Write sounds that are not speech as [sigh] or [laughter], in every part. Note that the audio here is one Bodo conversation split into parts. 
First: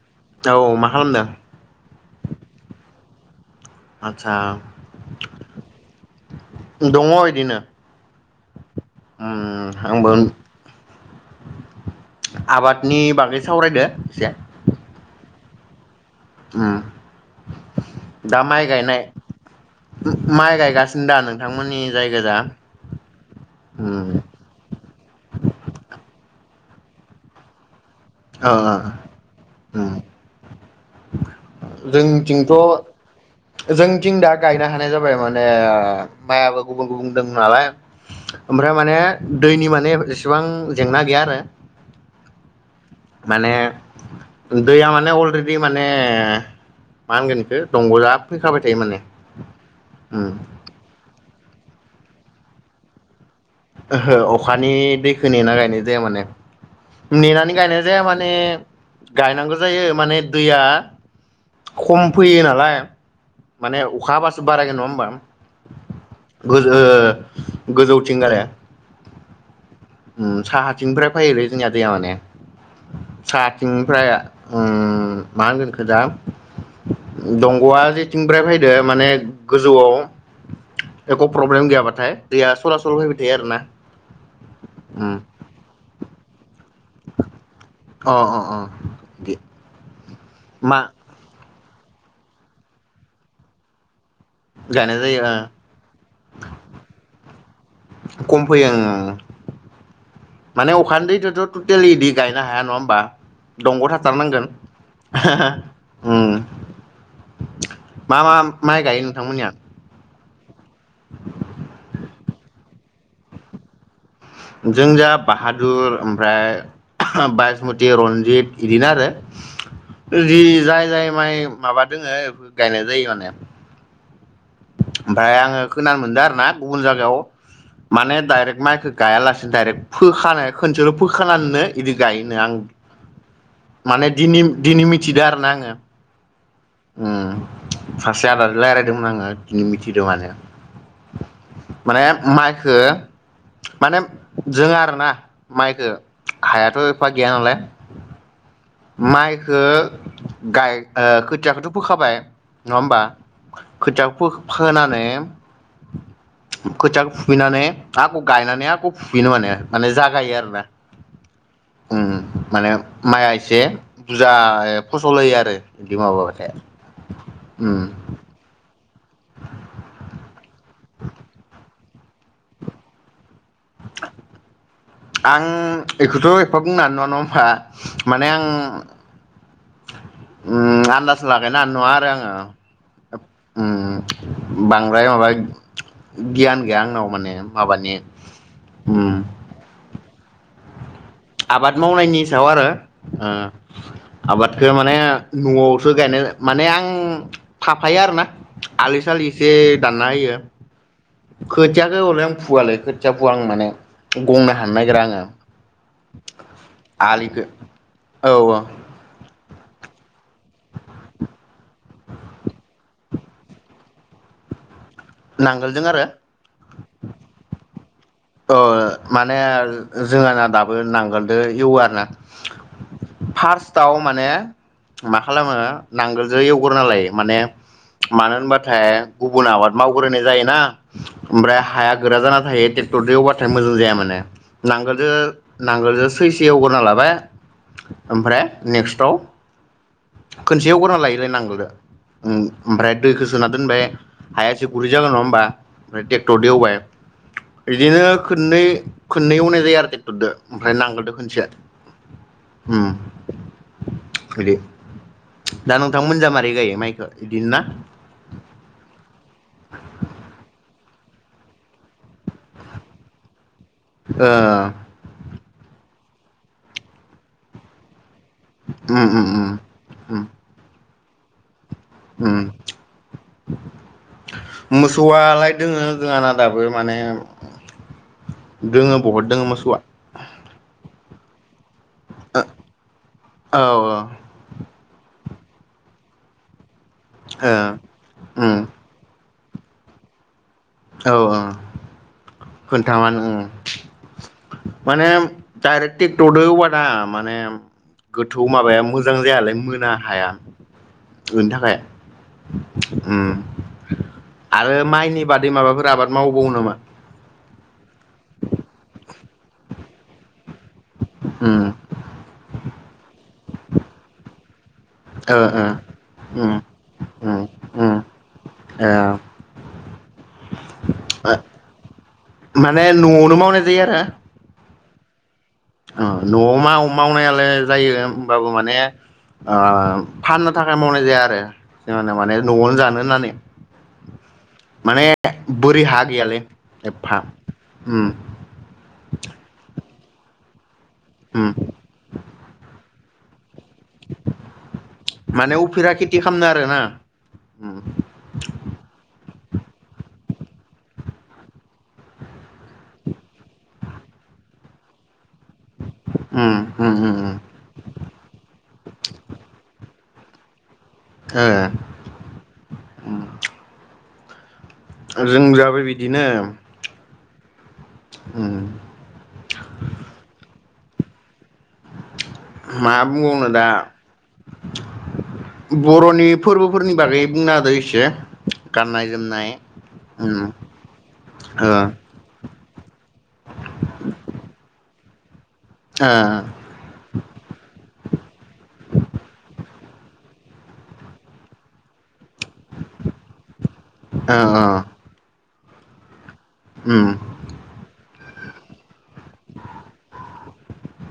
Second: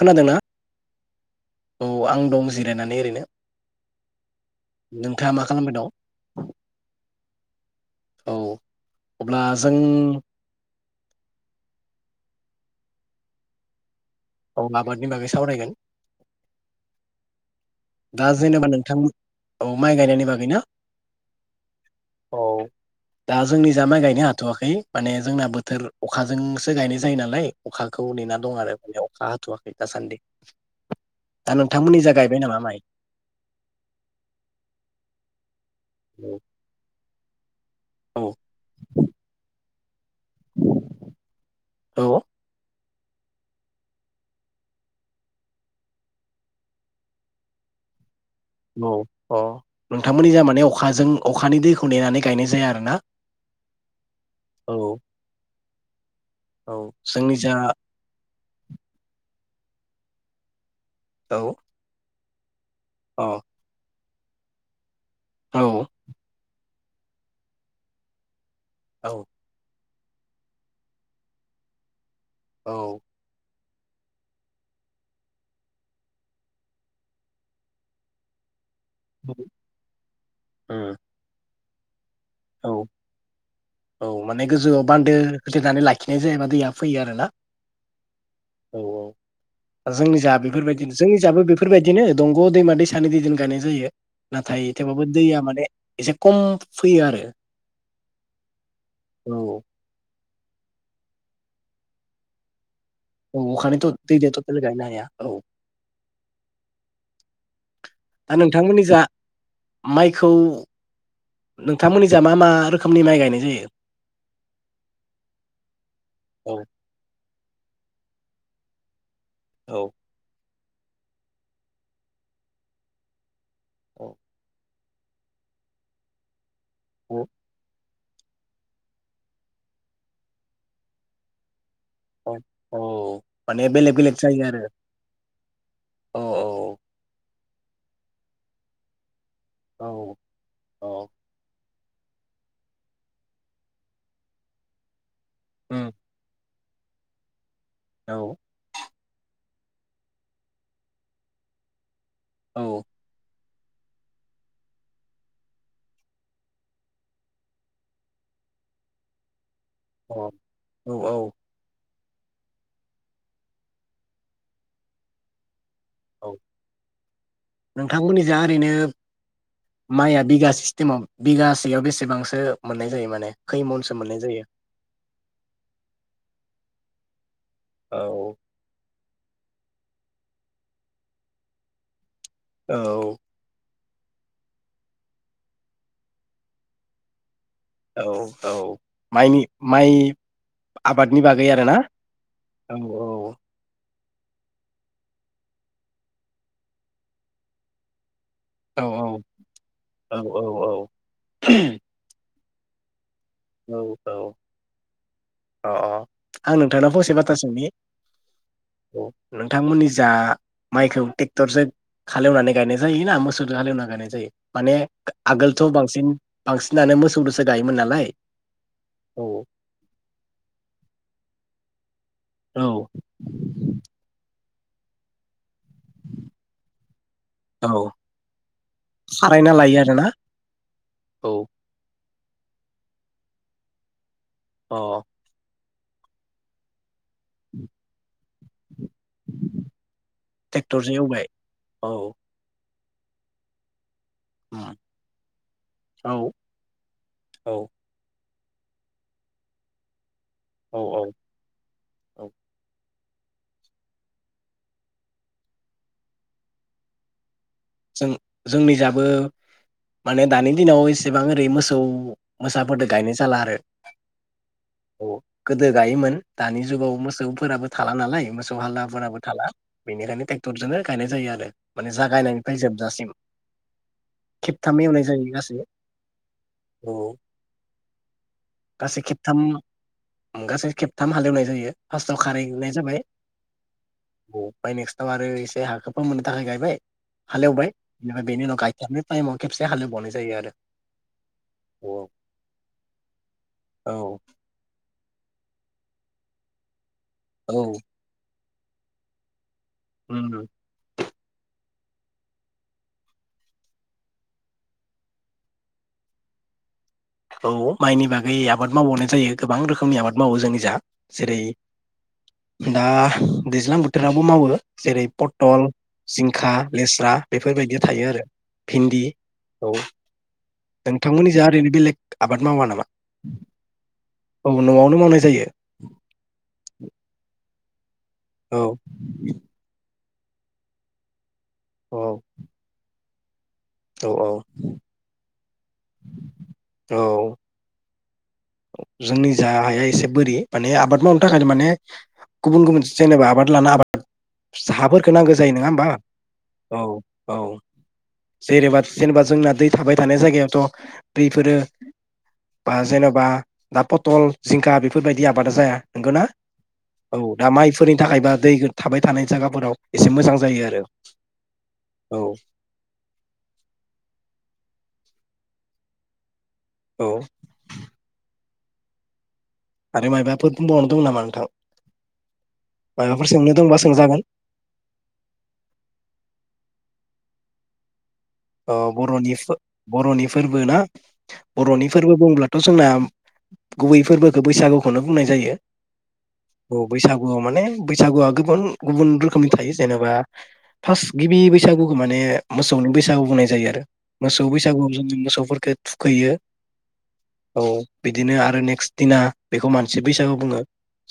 खोनादोंना औ मा खालामदों औ आं दं जिरायनानै ओरैनो आतसा नोंथाङा मा खालामबाय दं दङ इदिनो औ अब्ला उम जों आंबो आबादनि बागै सावरायदो । औ आबादनि बागै सावरायगोन । उम दा माइ जेनेबा गायनाय नोंथांमोन, औ माइ गायनायनि बागै माइ ना? गायगासिनो दा नोंथांमोननि जायगोजा औ, दा जोंनिजा माइ उम गायनो हाथ'वाखै । माने जोंना बोथोर अखाजोंसो गायनाय जायो नालाय अखा खौ नेना ओ दं आरो ओ बेयाव अखा हथवाखै उम दासान्दि । दा नोंथांमोननिजा गायबाय नामा माइ? जोंनिथिं दा गायनो हानाय जाबाय माने ओ, औ माइआबो गुबुं गुबुं दों नालाय औ । ओमफ्राय माने दैनि माने एसेबां जेंना गैया आरो । माने, दैया माने अलरेडि माने मा होनगोन इखो दंगजा औ, अ नोंथांमोननिजा माने अखाजों अखानि दैखौ नेनानै गायनाय जाया आरोना? ओहो अखानि औ दैखो नेना गायनाय जाया माने औ । जोंनि जा नेनानै गायनाय औ जाया माने गायनांगो जायो माने दैया औ फोयो नालाय माने अखा हाबासो बारायगोन नङा ओमबा? औ गोजौथिं आरो । औ उम, साहाथिंनिफ्राय फायोलै जोंनिया दैया माने । औ थिंनिफ्राय उम मा होनगोन इखो दा, दंग'आ जेथिं फ्राय फाय दो माने औ गोजौआव उम एक' प्रब्लेम गैया । बाथाय [unintelligible] दैया औ सरासल फैबाय थायो आरो ना। औ माने गोजौआव बान्दो होथेनानै लाखि [unintelligible] जायोबा दैया फैयो आरो ना अ अ औ अ औ जोंनि जा मा बेफोरबायदि जोंनि जाबो बेफोर बेफोरबायदिनो दंग' दैमा दैसानि दैजों गायनाय जायो। नाथाय गायनाय थेवबाबो जायो दैया ओ माने एसे खम फैयो आरो। खम फैयो ओ। औ माने अखानि दैदोन्थ' टटेलि बिदि गायनो हाया नङा होमबा? औ बा अखानिथ' दंग दैजों थाथारनांगोन टटेल गायनो हाया औ ओहोहो उम मा दा मा माइ नोंथांमोननि जा गायो नोंथांमोननिया? माइखौ नोंथांमोननि खिजा मा मा रोखोमनि माइ गायनाय जायो? जों जा बाहादुर औ ओमफ्राय बास मुति, रनजित बिदिनो औ आरो। जि जाय जाय माइ माबा दोङो गायनाय जायो माने। औ। ओमफाय आङो खोनानो मोनदों आरो ना गुल जागायाव माने दाइरेक्ट माइखौ गायालासेनो दाइरेक्ट फोखानाय खोनसेल' फोखानानैनो इदि औ गायोनो आं औ बेलेग माने बेलेग दिनि जायो आरो दिनि मिथिदो आरो ना आङो। औ उम। सासे आदादो रायलायदोमोन आङो ओम औ मिथिदों माने। औ माने माइखो माने जों आरोना माइखो उम हायाथ' एफा गैया नालाय औ। माइखो गाय ओ खोथियाखौथ' फोखाबाय नङा औ होमबा? खोथियाखौ फो-फोनानै खोथियाखौ फुुफिननानै आख' गायनानै आख' फुुफिनो माने। माने जागायो आरो ना। औ औ उम माने माइया एसे एसे बुजा फसल होयो आरो। बिदि औ माबाबाथाय उम नोंथांमोननिजा ओरैनो मायआ बिगा सिस्टेमाव बिगासेयाव बेसेबांसो मोननाय जायो माने खैमनसो मोननाय जायो? आं एखोथ' एफा बुंनो हानाय नङा नङा औ होमबा माने आं उम आन्दाज लागायनो हानाय नङा आरो आं औ ओह उम। बांद्राय माबा गियान गैया आंनाव माने माबानि औ औ उम मायनि माय आबाद मावनायनि सायाव आरो औ ओ आबादखौ माने न'आवसो गायनाय माने आं थाफायो आरोना औ आलि सालि एसे दानना औ होयो औ औ खोथियाखौ हले आं फुवालै खोथ थिया फुआ आं माने औ औ गंनो हानो नागिरा आङो अ आं नोंथांनाव फंसे बाथ्रा आलिखौ सोंनि औ नोंथांमोननि जा मायखौ टेक्टरजो हालेवनानै गायनाय जायो ना मोसौदो हालेवनानै गायनाय जायो माने आगोलथ' नांगोलजों आरो बांसिन बांसिनानो मोसौ दोसो गायोमोन नालाय [unintelligible] औ औ माने जोंहाना दाबो नांगोलदो एवो आरो ना औ फार्स्टआव माने मा खालामो नांगोलजों एवग्रोना लायो माने औ मानो होनबाथाय गुबुन खारायना आबाद लायो आरोना मावग्रोनाय जायोना औ ओमफ्राय हाया गोरा जाना थायो टे क्टरदो एवबाथाय मोजां जाया माने अ नांगोलजो नांगोलजो सैसे एवग्रोना लाबाय ओमफ्राय नेक्स्टआव खोनसे ट्रेक्टरजों एवग्रोना एवबाय लायोलोय नांगोलदो औ ओमफ्राय दैखो सोना दोनबाय हाया एसे उम गुरै जागोन नङा होमबा ओमफ्राय औ टेक्टरदो एवबाय औ बेयो खोननै खोननै एवनाय जायो आरो टेक्टरदो ओमफ्राय औ नांगोलदो औ खोनसे औ उम बिदि दा नोंथां मोननिजा मारै गायो माइखो गदिनो ना? जों जोंनि जाबो माने दानि दिनाव एसेबां ओरै मोसौ मोसाफोरदो गायनाय जाला आरो ओ औ गोदो गायोमोन दानि जुगाव मोसौफोराबो थाला नालाय मोसौ उम हालाफोराबो उम थाला उम उम बेनिखायनो टेक्टरजोनो गायनाय जायो आरो माने जागायनायनि उम खेबथाम एवनाय जायो मोसौआलाय गासै दोङो जोंहाना दाबो औ माने दोङो गासै बुहुद दोङो मोसौआ थाम हालेवनाय जायो फार्स्टआव खारैगोरनाय जाबाय औ औ ओ ओमफ्राय नेक्स्टाव आरो एसे हाखौ फोमोननो थाखाय गायबाय । हालेवबाय बेनिफ्राय बेनि उम उनाव गायथारनाय टाइमाव खेबसे हालेवबावनाय जायो आरो औ ओ औ खोन्थामोन उम औ [unintelligible] माने गोथ थौ माबायाम ना हाया। उम बेनि थाखाय उम आरो माइनि बादै माबाफोर आबाद मावबावो नामा? औ माइनि बागै आबाद मावबावनाय जायो गोबां रोखोम खुननि आबाद मावो जोंनि जा जेरै उम दा दैज्लां बोथोराबो मावो जेरै ओ ओ पथल उम जिंखा लेस्रा उम बेफोरबायदि उम थायो आरो भिन्दि औ नोंथांमोननि ओ जा आरो बेलेग आबाद मावा नामा माने नआवनो मावनाय जायो आरो औ नआवनो मावनाय जायो । ओ नआव माव मावनायालाय जायो । होनबाबो औ माने ओ फाननो थाखाय मावनाय जाया आरो । जोंहाना माने नआवनो जानो होन्नानै । औ-औ । बोरि हा गैयालै एफ्फा । उम । जोंनि जाहाया एसे बोरि माने आबाद मावनो थाखाय उम माने गुबुन- गुबुन जेनबा आबाद लाना आबाद हाफोरखौ नांगौ जायो माने नङा होमबा? उफेरा खेथि खालामनो आरोना औ -औ जेनेबा -जेनेबा जोंना दै थाबाय थानाय जायगायाव बेफोरो बा जेनबा दा पथल जिंखा बेफोरबायदि दि आबादा जाया नंगौ उम उम उम उम औ उम दा माइफोरनि थाखायबा दै थाबाय थानाय जायगाफोराव एसे मोजां जायो आरो ओ । औ जों जाबाय बिदिनो। औ। ओम। आरो माइबाफोरबावदोंं नामा नोंथां। मा माबाफोर बुंबावनो सोंनो दा दंबा सोंजागोन बर'नि फोरबोफोरनि बागै। बुंना होदो इसे। ओ बर'नि बर'नि फोरबो ना ओ बर'नि फोरबो बुंब्ला थ जोंना गुबै फोरबोखौ बैसागुखौनो बुंनाय जायो। औ बैसागुआव माने बैसागु आ गोबां गुबुन रोखोमनि थायो। जेनेबा फार्स्ट गिबि बैसागुखौ माने मोसौनि बैसागु। बुंनाय जयो आरो ओ मोसौ ओ बैसागुआव जों मोसौफोरखौ। थुखैयो। उम। औ बिदिनो आरो नेक्स्ट दिना बेखौ मानसि बैसागु बुङो।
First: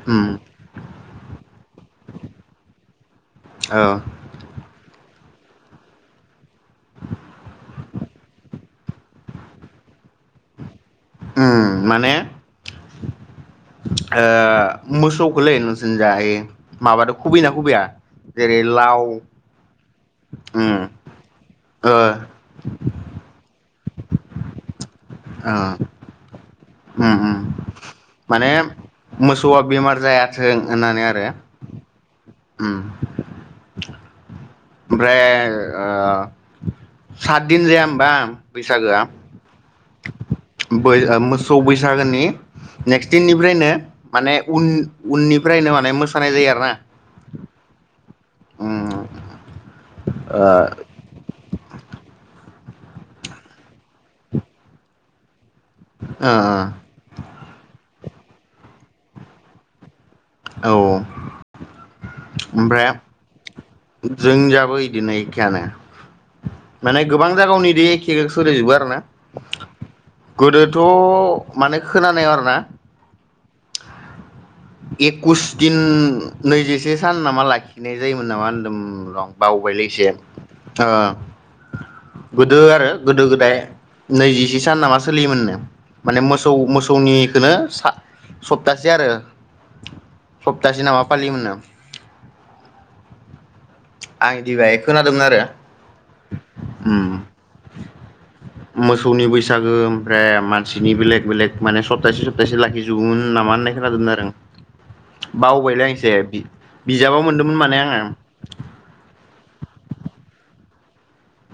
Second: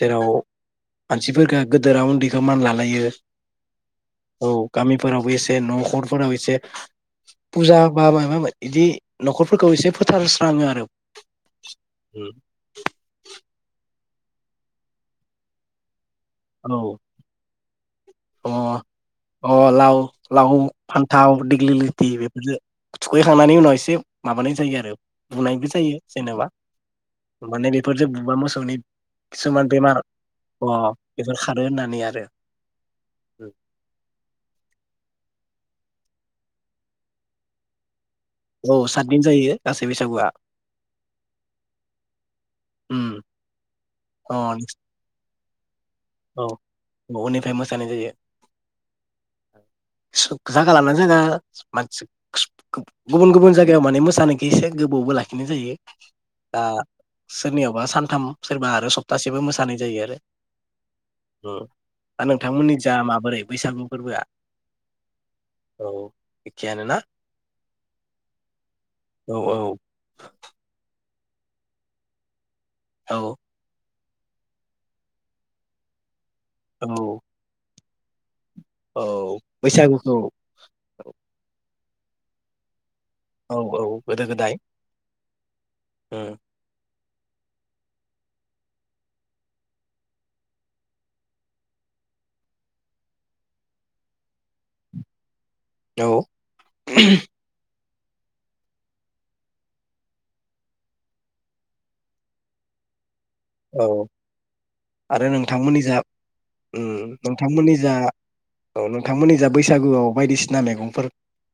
जेराव उम मानसिफोरखौ गोदोरा उन्दैखौ मान लालायो औ औ गामि। आवबो एसे न'खरफोराव फुजा बा माबा बिदि न'खरफोरखौ एसे फोथारस्राङो आरो। उम माने ओ मोसौखौलै नोंसोरनि। औ अ जेरै लाव अ ल लाव उम फान्थाव दिग्लि ओ लथि बेफोरजों थुखैखांनायनि उनाव एसे। माबानाय जायो आरो ओ बुनायबो जायो जेनेबा उम उम माने बेफोरजों बुबा माने मोसौनि मोसौआ खिसुमान बेमार जायाथों अ। होननानै आरो बेफोर खारोन। होननानै आरो। उम। ओमफ्राय ओ सातदिन जाया होमबा। औ बैसागोआ सातदिन जायो गासै बैसागुआ मोसौ बैसागोनि। उम नेक्स दिननिफ्रायनो माने अ उन उननिफ्रायनो माने मोसानाय औ जायो आरो ना। न'निफ्राय मोसानाय जायो। सोब ओ जागा लानानै जागा मानसि गुबुन- गुबुन जायगायाव माने मोसानायखो एसे गोबावबो लाखि बिदिनो जायो ओ सोरनियावबा सान [unintelligible] सोरबा आरो सप्तासेबो मोसानाय जायो आरो। औ दा नोंथांमोननि ओमफ्राय जा माबोरै बैसागु फोरबोआ जों जाबो इदिनो एखेआनो औ एखेयानो माने ना गोबां जागायावनो इदि एखे सोलियजोबो आरोना औ गोदोथ माने खोनानायाव आरो ना। औ एखुस दिन नैजिसे सान औ नामा लाखि नाय जाय मोन नामा उम औ लं बावबायलै इसे बैसागुखौ ओ गोदो आरो गोदो गोदाय औ गोदो गोदाय नैजिसे सान नामा सोलियोमोननो माने उम मोसौ मोसौनि बिदिनो सा सप्तासे आरो सप्तासे नामा फालियो मोननो। आं इदि बाय खोनादोंमोन आरो। औ उम मोसौनि बैसागो ओमफ्राय मानसिनि बेलेग बेलेग माने सप्तासे सप्तासे लाखिजोबोमोन नामा होननाय औ खोनादोंमोन आरो आं आरो नोंथांमोननि बावबायलै आं जा एसे उम बिजाबाव मोनदोंमोन माने नोंथांमोननि जा आङो औ नोंथांमोननि जा बैसागुआव बायदिसिना मेगं फोर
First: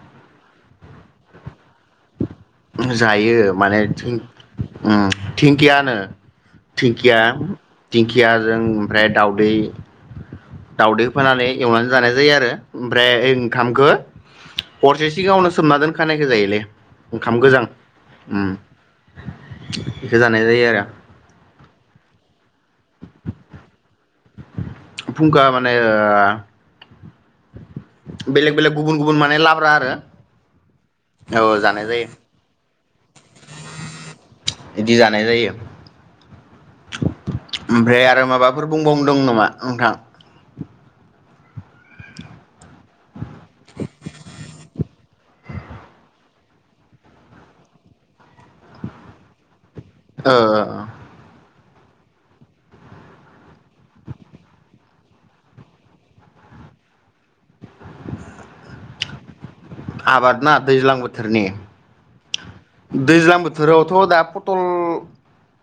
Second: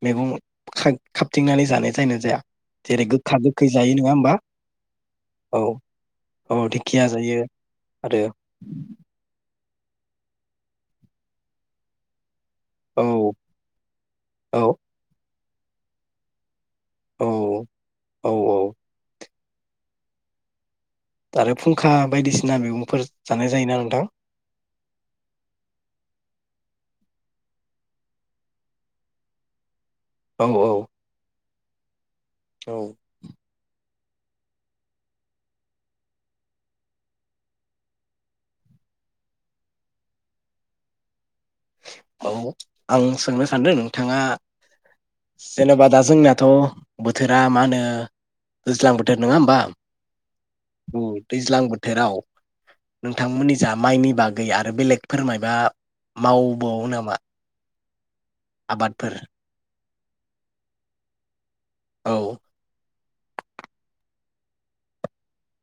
मेगं खाबथिंनानै जानाय जायोना जाया? जेरै गोखा जायो गोखै माने जायो नङा धिं होमबा उम औ धिंखिया होनो। औ दिंखिया खिया जायो आरो दिंखिया जों ओमफ्राय दाउदै। [unintelligible] दाउदै फोननानै एवनानै जानाय जायो आरो। औ ओमफ्राय ओंखामखौ औ हरसे सिगाङावनो सोमना दोनखानायखो जायोलै। औ ओंखाम गोजां औ उम। औ बिखौ जानाय जायो आरो। आरो फुंखा बायदिसिना मैगंफोर जानाय जायोना नोंथां? फुंखा माने ओ बेलेग बेलेग गुबुन गुबुन माने लाब्रा आरो। औ औ औ जानाय जायो। औ इदि जानाय जायो । ओमफ्राय आरो माबाफोर बुंबावनो दं नामा नोंथां । औ आं सोंनो सानदों नोंथाङा जेनेबा दा जोंनाथ बोथोरा मा होनो दैज्लां बोथोर नङा होनबा ओ औ दैज्लां बोथ बोथोराव नोंथांमोननि जा माइनि बागै आरो बेलेग फोरमायबा मावबावो नामा? आबादफोर आबाद ना दैज्लां बोथोरनि औ दैज्लां बोथोराव थ दा पटल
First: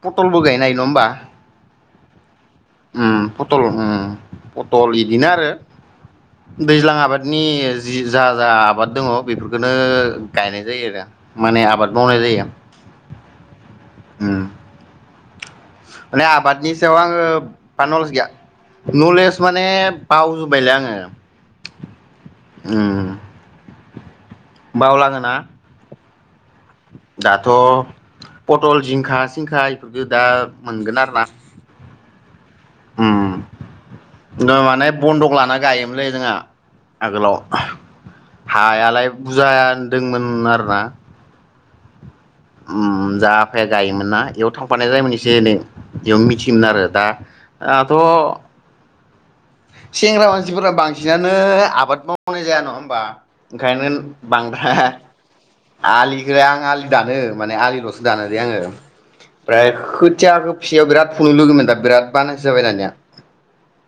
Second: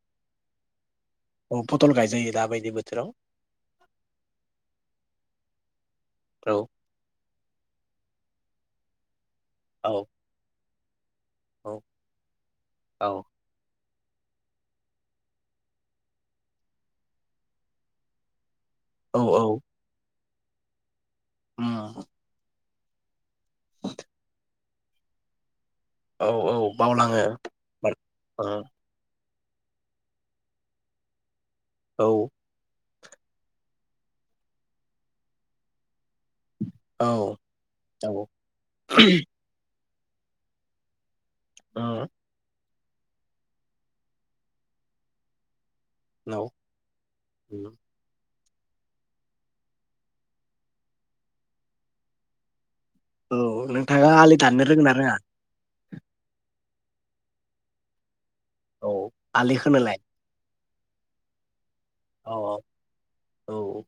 पटलबो गायनो हायो नङा होमबा। औ पथल गायजायो दा बाय उम पटल उम पटल इदिनो आरो औ दैज्लां आबादनि जि जा जा आबाद दङ । बेफोरखौनो औ गायनाय जायो आरो। माने औ आबाद मावनाय जायो । औ उम माने आबादनि सायाव आङो बानल्से गैया । औ नलेज औ माने बावजोबायलै आङो उम उम बावलाङोना औ औ बावलाङो दाथ' [unintelligible] उम पटल जिंखा सिंखा इफोरखो दा मोनगोन आरो ना। औ उम माने बन्दक लाना गायोमोन। जोंहा औ आगोलाव औ हायालाय बुजान दोंमोन आरो ना ओ उम जा आफाया गायोमोन ना एयाव थांफानाय जायोमोन एसे एनै। जों औ मिथियोमोन आरो उम दा-दाथ'। सेंग्रा मानसिफोरा बांसिनानो आबाद मावनाय जाया नङा मोन बा औ ओंखायनोन नोंथाङा आलि दाननो बांद्रा रोंगोन ना रोङा आलिखो आं आलि दानो माने आलिलसो दानो आङो औ आलि फ्राय खोनोलाय खोथियाखो [unintelligible] ग्राफ फुंनो लोगोमोनदों बिराद औ बानायसो जाबाय दानिया औ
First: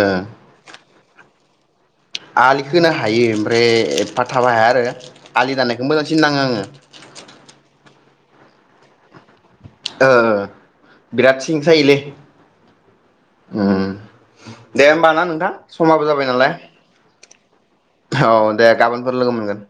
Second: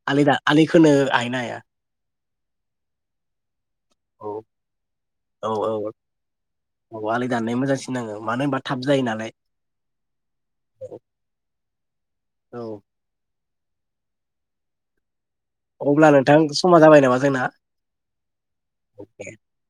ओ आलि दा आलिखोनो हायनो हाया? आलि होनो हायो ओमफ्राय ओमफ्राय एफा औ थाबा हाया आरो औ आलि दानायखौ औ मोजांसिन नाङो आङो। औ आलि दाननाया मोजांसिन नाङो मानो होनबा थाब जायो नालाय ओ बिराट सिं सायोलै औ उम दे होमब ना नों ना समाबो अब्ला जाबाय नोंथां नालाय समा जाबाय नामा जोंना? औ दे गाबोनफोर लोगो मोनगोन ।